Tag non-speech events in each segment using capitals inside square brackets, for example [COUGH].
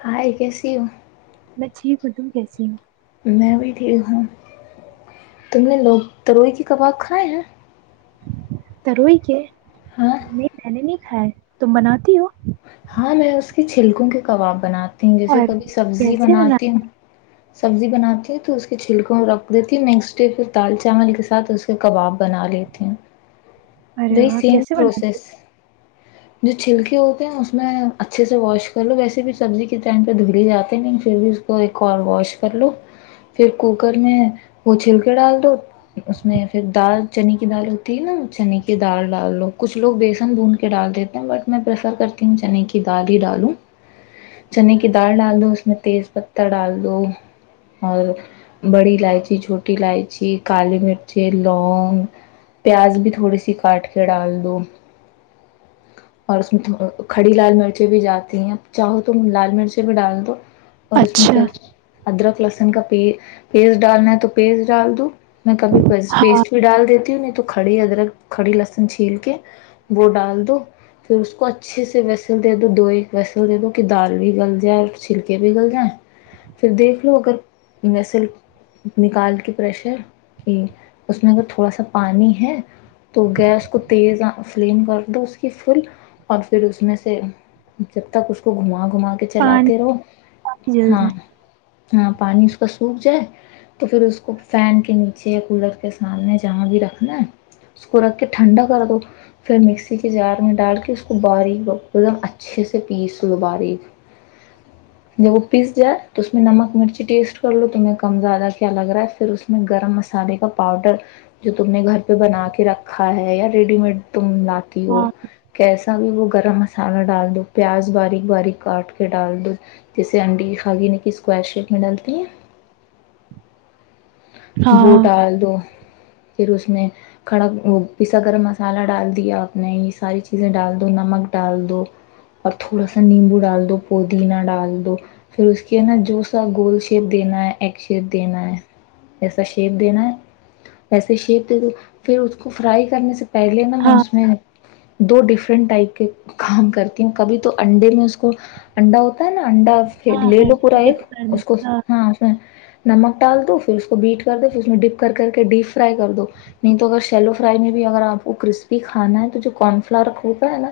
ہاں ایک کیسی ہو میں ٹھیک ہوں توں کیسی ہوں میں بھی ٹھیک ہوں تم نے لوگ تروئی کے کباب کھائے ہیں ترو کے ہاں نہیں نہیں نہیں نہیں [UNINTELLIGIBLE] تم بناتی ہو ہاں میں اس کی چھلکوں کے کباب بناتی جیسے اور کبھی سبزی کیسے بنا بناتی ہوں سبزی بناتی ہیں تو اس کے چھلکوں رکھ دیتی ہ مکسٹ پھر دال چاول کے ساتھ اس کا کباب بنا لیتی ہوں ارے د واہ سیم کیسے بناتے پروسس [UNINTELLIGIBLE] جو چھلکی ہوتی اس میں اچھے سے واش کر لو ویسے بھی سبزی کے ٹائم پہ دھگللی جاتے نہیں پھر بھی اس کو ایک اور واش کر لو پھر کوکر میں وہ چھل کے ڈال دو اس میں پھر دال چنے کی دال ہوتی ہے نا چنے کی دال ڈال لو کچھ لوگ بیسن بھون کے ڈال دیتے ہیں بٹ میں پریفر کر چنے کی دال ہی ڈالوں چنے کی دال ڈال دو اس میں تیز پتہ ڈال دو اور بڑی الائچی چھوٹی الائچی کالی مرچی لونگ پیاز بھی تھوڑی سی کاٹ کے ڈال دو اور اس میں تھ کھڑی لال مرچیں بھی جاتی ہیں چاہو تو لال مرچ بھی ڈال دو اور اس میں اچھا پھر ادرک لہسن کا پ پیس ڈالنا ہے تو پیس ڈال دو میں کبھی پیسٹ ہاں بھی ڈال دیتی ہوں نہیں تو کھڑی ادرک کھڑی لہسن چھیل کے وہ ڈال دو پھر اس کو اچھے سے ویسل دے دو دو ایک ویسل دے دو کہ دال بھی گل جائے اور چھلکے بھی گل جائے پھر دیکھ لو اگر ویسل نکال کے پریشر کہ اس میں اگر تھوڑا سا پانی ہے تو گیس کو تیز فلیم کر دو اس کی فل اور پھر اس میں سے جب تک اس کو گھما گھما کے چلاتے پانی رہو جلد ہاں ہے پانی اس کا سوکھ جائے تو پھر اس کو فین کے نیچے یا کولر کے سامنے جہاں بھی رکھنا ہے اس کو رکھ کے ٹھنڈا کر دو پھر مکسی کے جار میں ڈال کے اس باریک ایک دم اچھے سے پیس لو باریک جب وہ پیس جائے تو اس میں نمک مرچی ٹیسٹ کر لو تمہیں کم زیادہ کیا لگ رہا ہے پھر اس میں گرم مسالے کا پاؤڈر جو تم نے گھر پہ بنا کے رکھا ہے یا ریڈی میڈ تم لاتی ہو ہاں کیسے سبھی وہ گرم مسالہ ڈال دو پیاز باریک باریک کاٹ کے ڈال دو جیسے انڈی خاگینے کی اسکور شیپ میں ڈالتی ہے بو ہاں ڈال دو پھر اس میں کھڑا وہ پیسا گرم مسالہ ڈال دیا آپ نے یہ ساری چیزیں ڈال دو نمک ڈال دو اور تھوڑا سا نیمبو ڈال دو پودینہ ڈال دو پھر اس کے نا جو سا گول شیپ دینا ہے ای شیپ دینا ہے ایسا شیپ دینا ہے ایسے شیپ دے پھر اس کو فرائی کرنے سے پہلے نا ہاں موس میں [UNINTELLIGIBLE] دو ڈفرنٹ ٹائپ کے کام کرتی ہیں کبھی تو انڈے میں اس کو انڈا ہوتا ہے نا انڈا پ ہاں لے ہاں لو پورا ایک ڈپ کر دے اس کو ہاں اس میں نمک ڈال دو پھر اس کو بیٹ کر دو پھر اس میں ڈپ کر کر کے ڈیپ فرائی کر دو نہیں تو اگر سیلو فرائی میں بھی اگر آپ کو کرسپی کھانا ہے تو جو کارن فلاور ہوتا ہے نا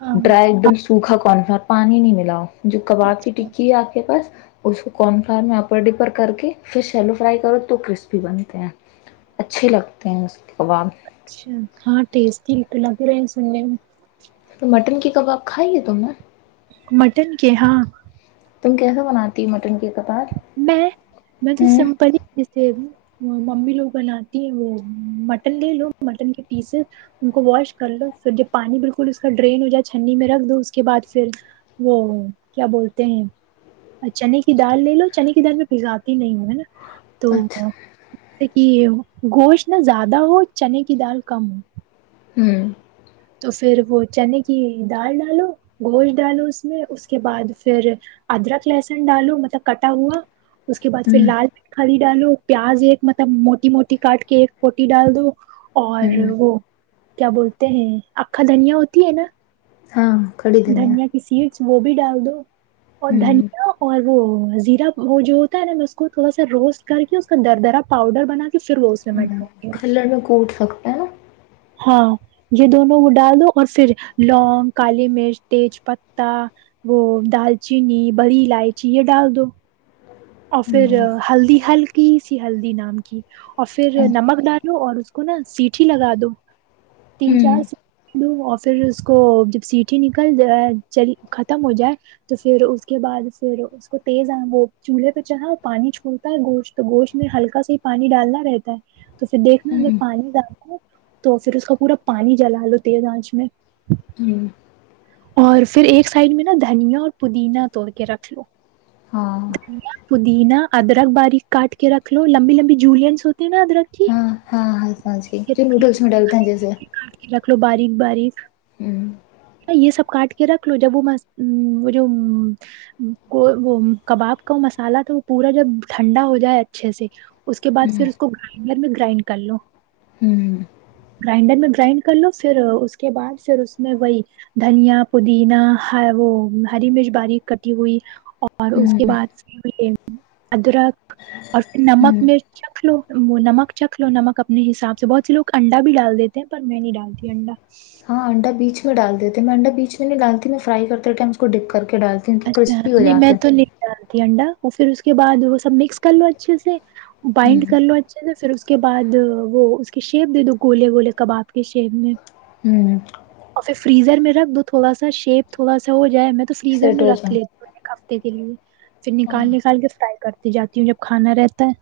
ہاں ڈرائی ایک دم سوکھا کارن فلاور پانی نہیں ملا ہو جو ہاں کباب کی اچھا ٹکی ہے آپ کے پاس اس کو کارن فلاور میں اپر ڈپر کر کے پھر سیلو فرائی کرو تو کرسپی بنتے ہیں اچھے لگتے ہیں اس کے کباب اچھا ہاں ٹیسٹی لگ رہے ہیں سننے میں تو مٹن کے کباب کھائی ہے تو میں مٹن کے ہاں تم کیسے بناتی مٹن کے کپار میں میں تو سمپنی جسے ممی لوگ بناتی ہے وہ مٹن لے لو مٹن کے پیس ان کو واش کر لو پھر جب پانی بالکل اس کا ڈرین ہو جائے چھنی میں رکھ دو اس کے بعد پھر وہ کیا بولتے ہیں چنے کی دال لے لو چنی کی در میں پزاتی نہیں ہوں ہے نا تو اچھا کہ گوشت نہ زیادہ ہو چنے کی دال کم ہو ہوں تو پھر وہ چنے کی دال ڈالو گوشت ڈالو اس میں اس کے بعد پھر ادرک لہسن ڈالو مطلب کٹا ہوا اس کے بعد پھر ہوں لال پیٹ کھ ڈالو پیاز ایک مطلب موٹی موٹی کاٹ کے ایک پوٹی ڈال دوں اور ہوں وہ کیا بولتے ہیں اکھا دھنیا ہوتی ہے نا ہاں دھنیا کسی وہ بھی ڈال دو اور ہوں دھنیہ اور وہ زیرہ وہ جو ہوتا ہے نا اس کو تھوڑا سا روسٹ کر کے اس کا در درا پاؤڈر بنا کے پھر وہ اس میں میں ہ ڈالتی ہوں کلڑ میں کو اٹھ سکتا ہے ہاں یہ دونوں وہ ڈال دو اور پھر لونگ کالی مرچ تیج پتہ وہ دال چینی بڑی الائچی یہ ڈال دو اور پھر ہوں ہلدی ہلکی ہلدی نام کی اور پھر نمک ڈالو اور اس کو نا سیٹھی لگا دو تین ہوں چار دو اور پھر اس کو جب سیٹیھی نکل جائے چلی ختم ہو جائے تو پھر اس کے بعد پھر اس کو تیز وہ چولہے پہ چڑھا پانی چھولتا ہے گوشت تو گوشت میں ہلکا سا ہی پانی ڈالنا رہتا ہے تو پھر دیکھنا اگر ہوں ہوں پانی ڈالو تو پھر اس کا پورا پانی جلا لو تیز آنچ میں ہوں اور پھر ایک سائڈ میں نا دھنیا اور پودینا توڑ کے رکھ لو ہاں دھنیا پودینا ادرک باریک کاٹ کے رکھ لو لمبی لمبی جولینس ہوتے ہیں نا ادرک کی ہاں ہاں ہاں ساں جی یہ جو رکھ نوڈلس میں ڈالتا جی سر ب باریک یہ سب کاٹ کے رکھ لو جب وہ وہ وہ کباب کا وہ مسالا تھا وہ پورا جب ٹھنڈا ہو جائے اچھے سے اس کے بعد ہوں پھر اس کو گرائنڈر میں گرائنڈ کر لو ہوں گرائنڈر میں گرائنڈ کر لو پھر اس کے بعد پھر اس میں وہی دھنیا پودینا وہ ہری مرچ باری کٹی ہوئی اور اس کے بعد [INAUDIBLE] ادرک اور ہوں نمک میں چکھ لو نمک چکھ لو نمک اپنے حساب سے بہت سے لوگ انڈا بھی ڈال دیتے ہیں پر میں نہیں ڈالتی انڈا ہاں انڈا بیچ میں ڈال دیتے میں انڈا بیچ میں ڈالتیھی میں فرائی کرتے ٹائم اس کو ڈپ کر ڈالتے ہیں تو کرسپی ہو جاتے ہیں تھی انڈا وہ پھر اس کے بعد وہ سب مکس کر لو اچھے سے بائنڈ ہوں کر لو آج پھر اس کے بعد وہ اس کی شیپ دے دو گوولے گولے کباب کے شیپ میں ہوں [INAUDIBLE] اور فریزر میں رکھ دو تھوڑا سا شیپ تھوڑا سا ہو جائے میں تو ادھر سیٹ میں ہو جاؤ رکھ لیتی کے لیے [INAUDIBLE] پھر ہاں نکال نکال کے فرائی کرتے جاتی ہوں جب کھانا رہتا ہے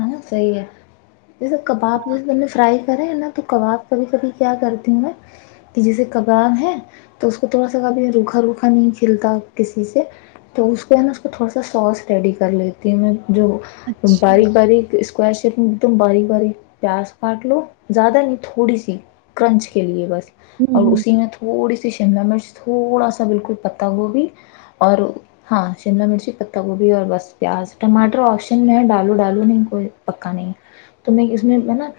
ہ صی ہے [INAUDIBLE] جیسے کباب ہاں جیسے نے فرائی کریں نا تو کباب کبھی کبھی کیا کرتی ہوں میں کہ جیسے کباب ہے تو اس کو تھوڑا سا کبھی روکھا روکھا نہیں کھلتا کسی سے تو اس پہ ہے نا اس کو تھوڑا سا سوس ریڈی کر لیتی ہوں میں جو اچھا باریک باریک اسکور شیپ میں ایک دم باری باری پیاز کاٹ لو زیادہ نہیں تھوڑی سی کرنچ کے لیے بس ہوں اور ہوں اسی میں تھوڑی سی اس شملہ مرچ تھوڑا سا بالکل پتتا گوبھی اور ہاں شملہ مرچی پتہ گوبھی اور بس پیاز ٹماٹر آپشن میں ہے ڈالو ڈالو نہیں کوئی پکا نہیں ہے تو میں اس میں میں نا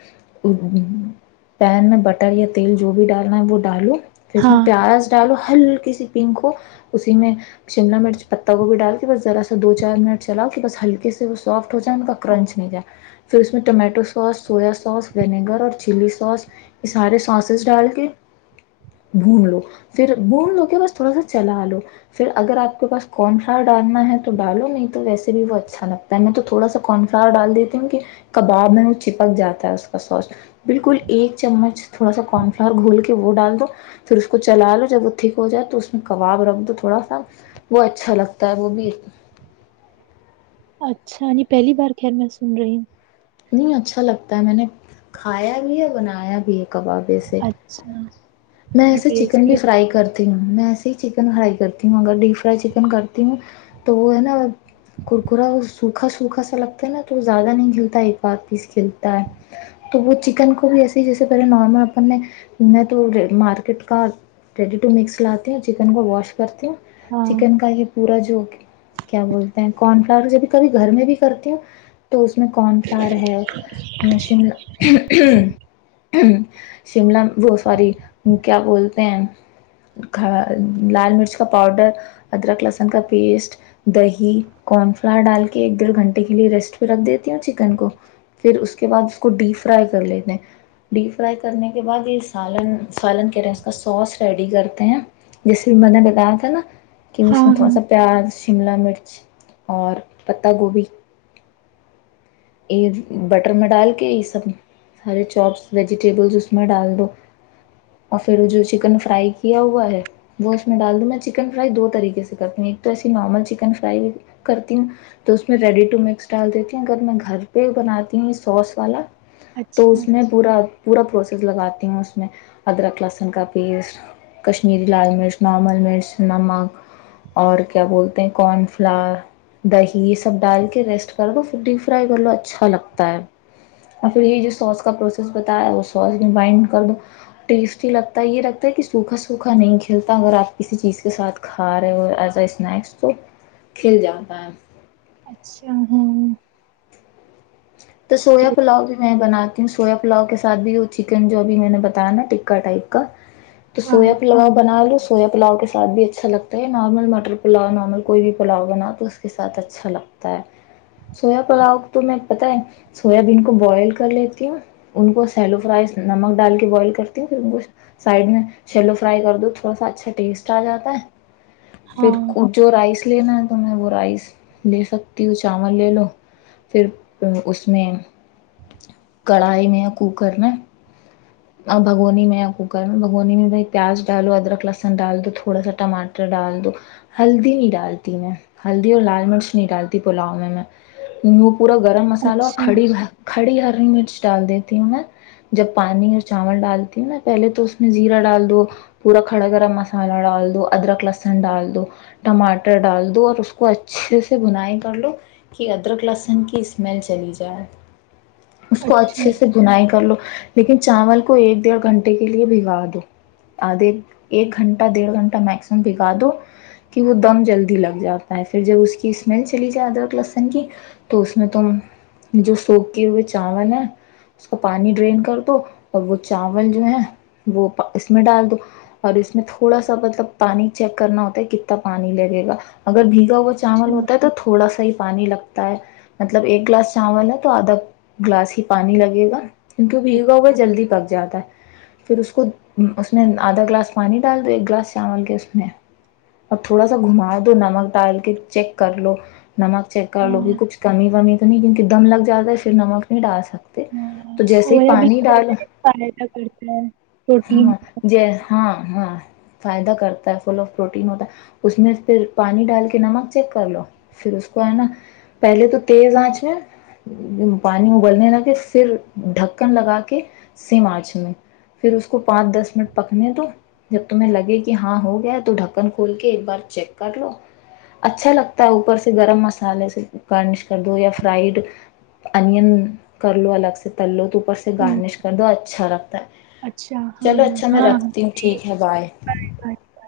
پین میں بٹر یا تیل جو بھی ڈالنا ہے وہ ڈالوں پھر اس میں ہاں پیاز ڈالو ہلکی سی پنک ہو اسی میں شملا مرچ پتہ کو بھی ڈال کے بس ذرا سا دو چار منٹ چلاؤ کے بس ہلکے سے وہ سافٹ ہو جائے ان کا کرنچ اس tomato sauce soya sauce vinegar اور چلی سوس یہ سارے سوسز ڈال کے بھون لو پھر بھون لو کے بس تھوڑا سا چلا لو پھر اگر آپ کے پاس کون فار ڈالنا ہے تو ڈالو نہیں تو ویسے بھی وہ اچھا لگتا ہے میں تو تھوڑا سا کن فور ڈال دیتی ہوں کہ کباب میں ن چپک جاتا ہے اس کا سوس بالکل ایک چمچ تھوڑا سا کارن فلاور گھول کے وہ ڈال دو پھر اس کو چلا لو جب وہ ٹھک ہو جائے تو اس میں کباب رکھ دو تھوڑا سا وہ اچھا لگتا ہے وہ بھی اچھا پہلی بار خیر میں سن رہی ہوں نہیں اچھا لگتا ہے میں نے کھایا بھی ہے بنایا بھی ہے کباب ایسے اچھا میں ہاں ایے چکن ٹیسٹی بھی فرائی کرتی ہ میں ایسے ہی چکن فرائی کرتی ہوں اگر ڈیپ فرائی چکن کرتی ہوں تو وہ ہے نا کرکا سوکھا سوکھا سا لگتا ہے نا تو زیادہ نہیں کھلتا ہے ایک بار پیس کھلتا ہے تو وہ چکن کو بھی ایسے ہی جیسے پہلے نارمل اپن میں تو مارکیٹ کا ریڈی ٹو مکس لاتی ہ چکن کو واش کرتے ہو ہاں چکن کا یہ پورا جو کیا بولتے ہیں کارن فلاور جب کبھی گھر میں بھی کرتے ہو تو اس میں کون فار ہے مش ہ شملہ وہ ساری وہ کیا بولتے ہیں کھا لال مرچ کا پاؤڈر ادرک لہسن کا پیسٹ دہی کارن فلر ڈال کے ایک ڈیڑھ گھنٹے کے لیے ریسٹ پہ رکھ دیتی ہوں چکن کو پھر اس کے بعد اس کو ڈیپ فرائی کر لیتے ہیں ڈیپ فرائی کرنے کے بعد یہ سالن پالن کرے اس کا سوس ریڈی کرتے ہیں جیسے بھی میں نے بتایا تھا نا کہ ہاں اس نے تھوڑا ہاں سا پیاز شملہ مرچ اور پتہ گوبھی بٹر میں ڈال کے یہ سب سارے چوپس ویجیٹیبلس اس میں ڈال دو اور پھر جو چکن فرائی کیا ہوا ہے وہ اس میں ڈال دو میں چکن فرائی دو طریقے سے کرتی ہوں ایک تو ایسی نارمل چکن فرائی کرتی ہوں تو اس میں ریڈی ٹو مکس ڈال دیتی ہوں اگر میں گھر پہ بناتی ہ سوس والا تو اچھا اس میں پورا پورا پروسیس لگاتی ہوں اس میں ادرک لہسن کا پیسٹ کشمیری لال مرچ نارمل مرچ نمک اور کیا بولتے ہیں کارن فلاور دہی یہ سب ڈال کے ریسٹ کر دو ففٹی فرائی کر لو اچھا لگتا ہے اور پھر یہی جو سوس کا پروسیس بتایا ہے وہ سوس گمبائنڈ کر دوو ٹیسٹی لگتا ہے یہ لگتا ہے کہ سوکھا سوکھا نہیں کھلتا اگر آپ کسی چیز کے ساتھ کھا رہے ہو ایز ا اسنیکس تو کھل جاتا ہے اچھا ہاں تو سویا ٹیس پلاؤ بھی میں بناتی ہوں سویا پلاؤ کے ساتھ بھی وہ چکن جو اب میں نے بتایا نا ٹکا ٹائپ کا تو ہاں سویا پلاو بنا لو سویا پلاؤ کے ساتھ بھی اچھا لگتا ہے نارمل مٹر پلاؤ نارمل کوئی بھی پلاؤ بنا تو اس کے ساتھ اچھا لگتا ہے سویا پلاؤ تو میں پت ہے سویا بین کو بوائل کر لیتی ہوں ان کو سیلو فرائی نمک ڈال کے بوائل کرتی ہوں پھر ان کو سائڈ میں سیلو فرائی کر دو تھوڑا سا اچھا ٹیسٹ آ جاتا ہے پھر ہاں کچو رائس لینا ہے تو میں وہ رائس لے سکتی ہوں چاول لے لو پھر اس میں کڑھائی میں یا کوکر میں بھگونی میں یا کوکر میں بگونی میں بھائی پیاز ڈالو ادرک ل لہسن ڈال دو تھوڑا سا ٹماٹر ڈال دو ہلدی نہیں ڈالتی میں ہلدی اور لال مرچ نہیں ڈالتی پلاؤ میں وہ پورا گرم مسالہ اور اچھا کھڑی کڑی ہے [UNINTELLIGIBLE] ٹری مرچ ڈال دیتی ہوں میں جب پانی اور چاول ڈالتی ہوں ن پہلے تو اس میں زیرا ڈال دو پورا کھڑا گرم مسالہ ڈال دو ادرک لسن ڈال دو ٹماٹر ڈال دو اور اس کو اچھے سے بنائی کر لو کہ ادرک لہسن [UNINTELLIGIBLE] اسل چلی جائے اس کو اچھا اچھے سے بنائی کر لو [UNINTELLIGIBLE] لیکن چاول کو ایک ڈڑھ گھنٹے کے لیے بھگا دو آدھے ایک گھنٹہ ڈیڑھ گھنٹہ میکسمم بھگا دو کہ وہ دم جلدی لگ جاتا ہے پھر جب اس کی اسمیل چلی جائے ادرک لہسن کی تو اس [UNINTELLIGIBLE] اس میں تم جو سوپ کی ہوئے چاول ہے اس کو پانی ڈرین کر دو اور وہ چاول جو ہے وہ اس میں ڈال دو اور اس میں تھوڑا سا مطلب پانی چیک کرنا ہوتا ہے کتنا پانی لگے گا اگر بھی [UNINTELLIGIBLE] وہ چاول اچھا ہوتا ہے تو تھوڑا سا ہی [UNINTELLIGIBLE] پانی لگتا ہے [UNINTELLIGIBLE] مطلب ایک گلاس چاول ہے تو آدھا گلاس ہی پانی لگے گا [UNINTELLIGIBLE] کیونکہ بھیگا ہوا جلدی پک جاتا ہے پھر اس کو اس میں آدھا گلاس [UNINTELLIGIBLE] پانی ڈال دو ایک گلاس چاول کے اس میں اور تھوڑا سا گھما دو نمک ڈال کے چیک کر لو [UNINTELLIGIBLE] نمک چیک کر لو گی ہاں کچھ [UNINTELLIGIBLE] می تو نہیں کیونکہ دم لگ جاتا ہے پھر نمک نہیں ڈال سکتا [UNINTELLIGIBLE] تو ہاں جیسے ہی سویا بین پانی ڈالو ویسے بھی فائدہ کرتا ہے پروٹین ہاں ج ہاں [UNINTELLIGIBLE] ہاں فائدہ کرتا ہے فل آف پروٹین ہوتا ہے اس میں پھر پانی ڈال کے نمک چیک کر لو پھر اس کو ہے نا [UNINTELLIGIBLE] پہلے تو تیز آنچ میں پانی ابلنے ل کے پھر ڈھکن لگا کے سم آنچ میں پھر اس کو پانچ دس منٹ پکنے دو جب تمہیں لگے کہ ہاں ہو گیا ہے تو ڈھکن کھول کے ایک بار چیک کر لو اچھا لگتا ہے اوپر سے گرم مسالے س گارنش کر دو یا فرائڈ انین کر لو الگ سے تل لو تو [UNINTELLIGIBLE] سے ہوں گارنش کر دو اچھا رکھتا ہے اچھا چلو ہاں اچھا میں ہاں رکھتی ہوں ٹھیک ہے بائے ہے [UNINTELLIGIBLE]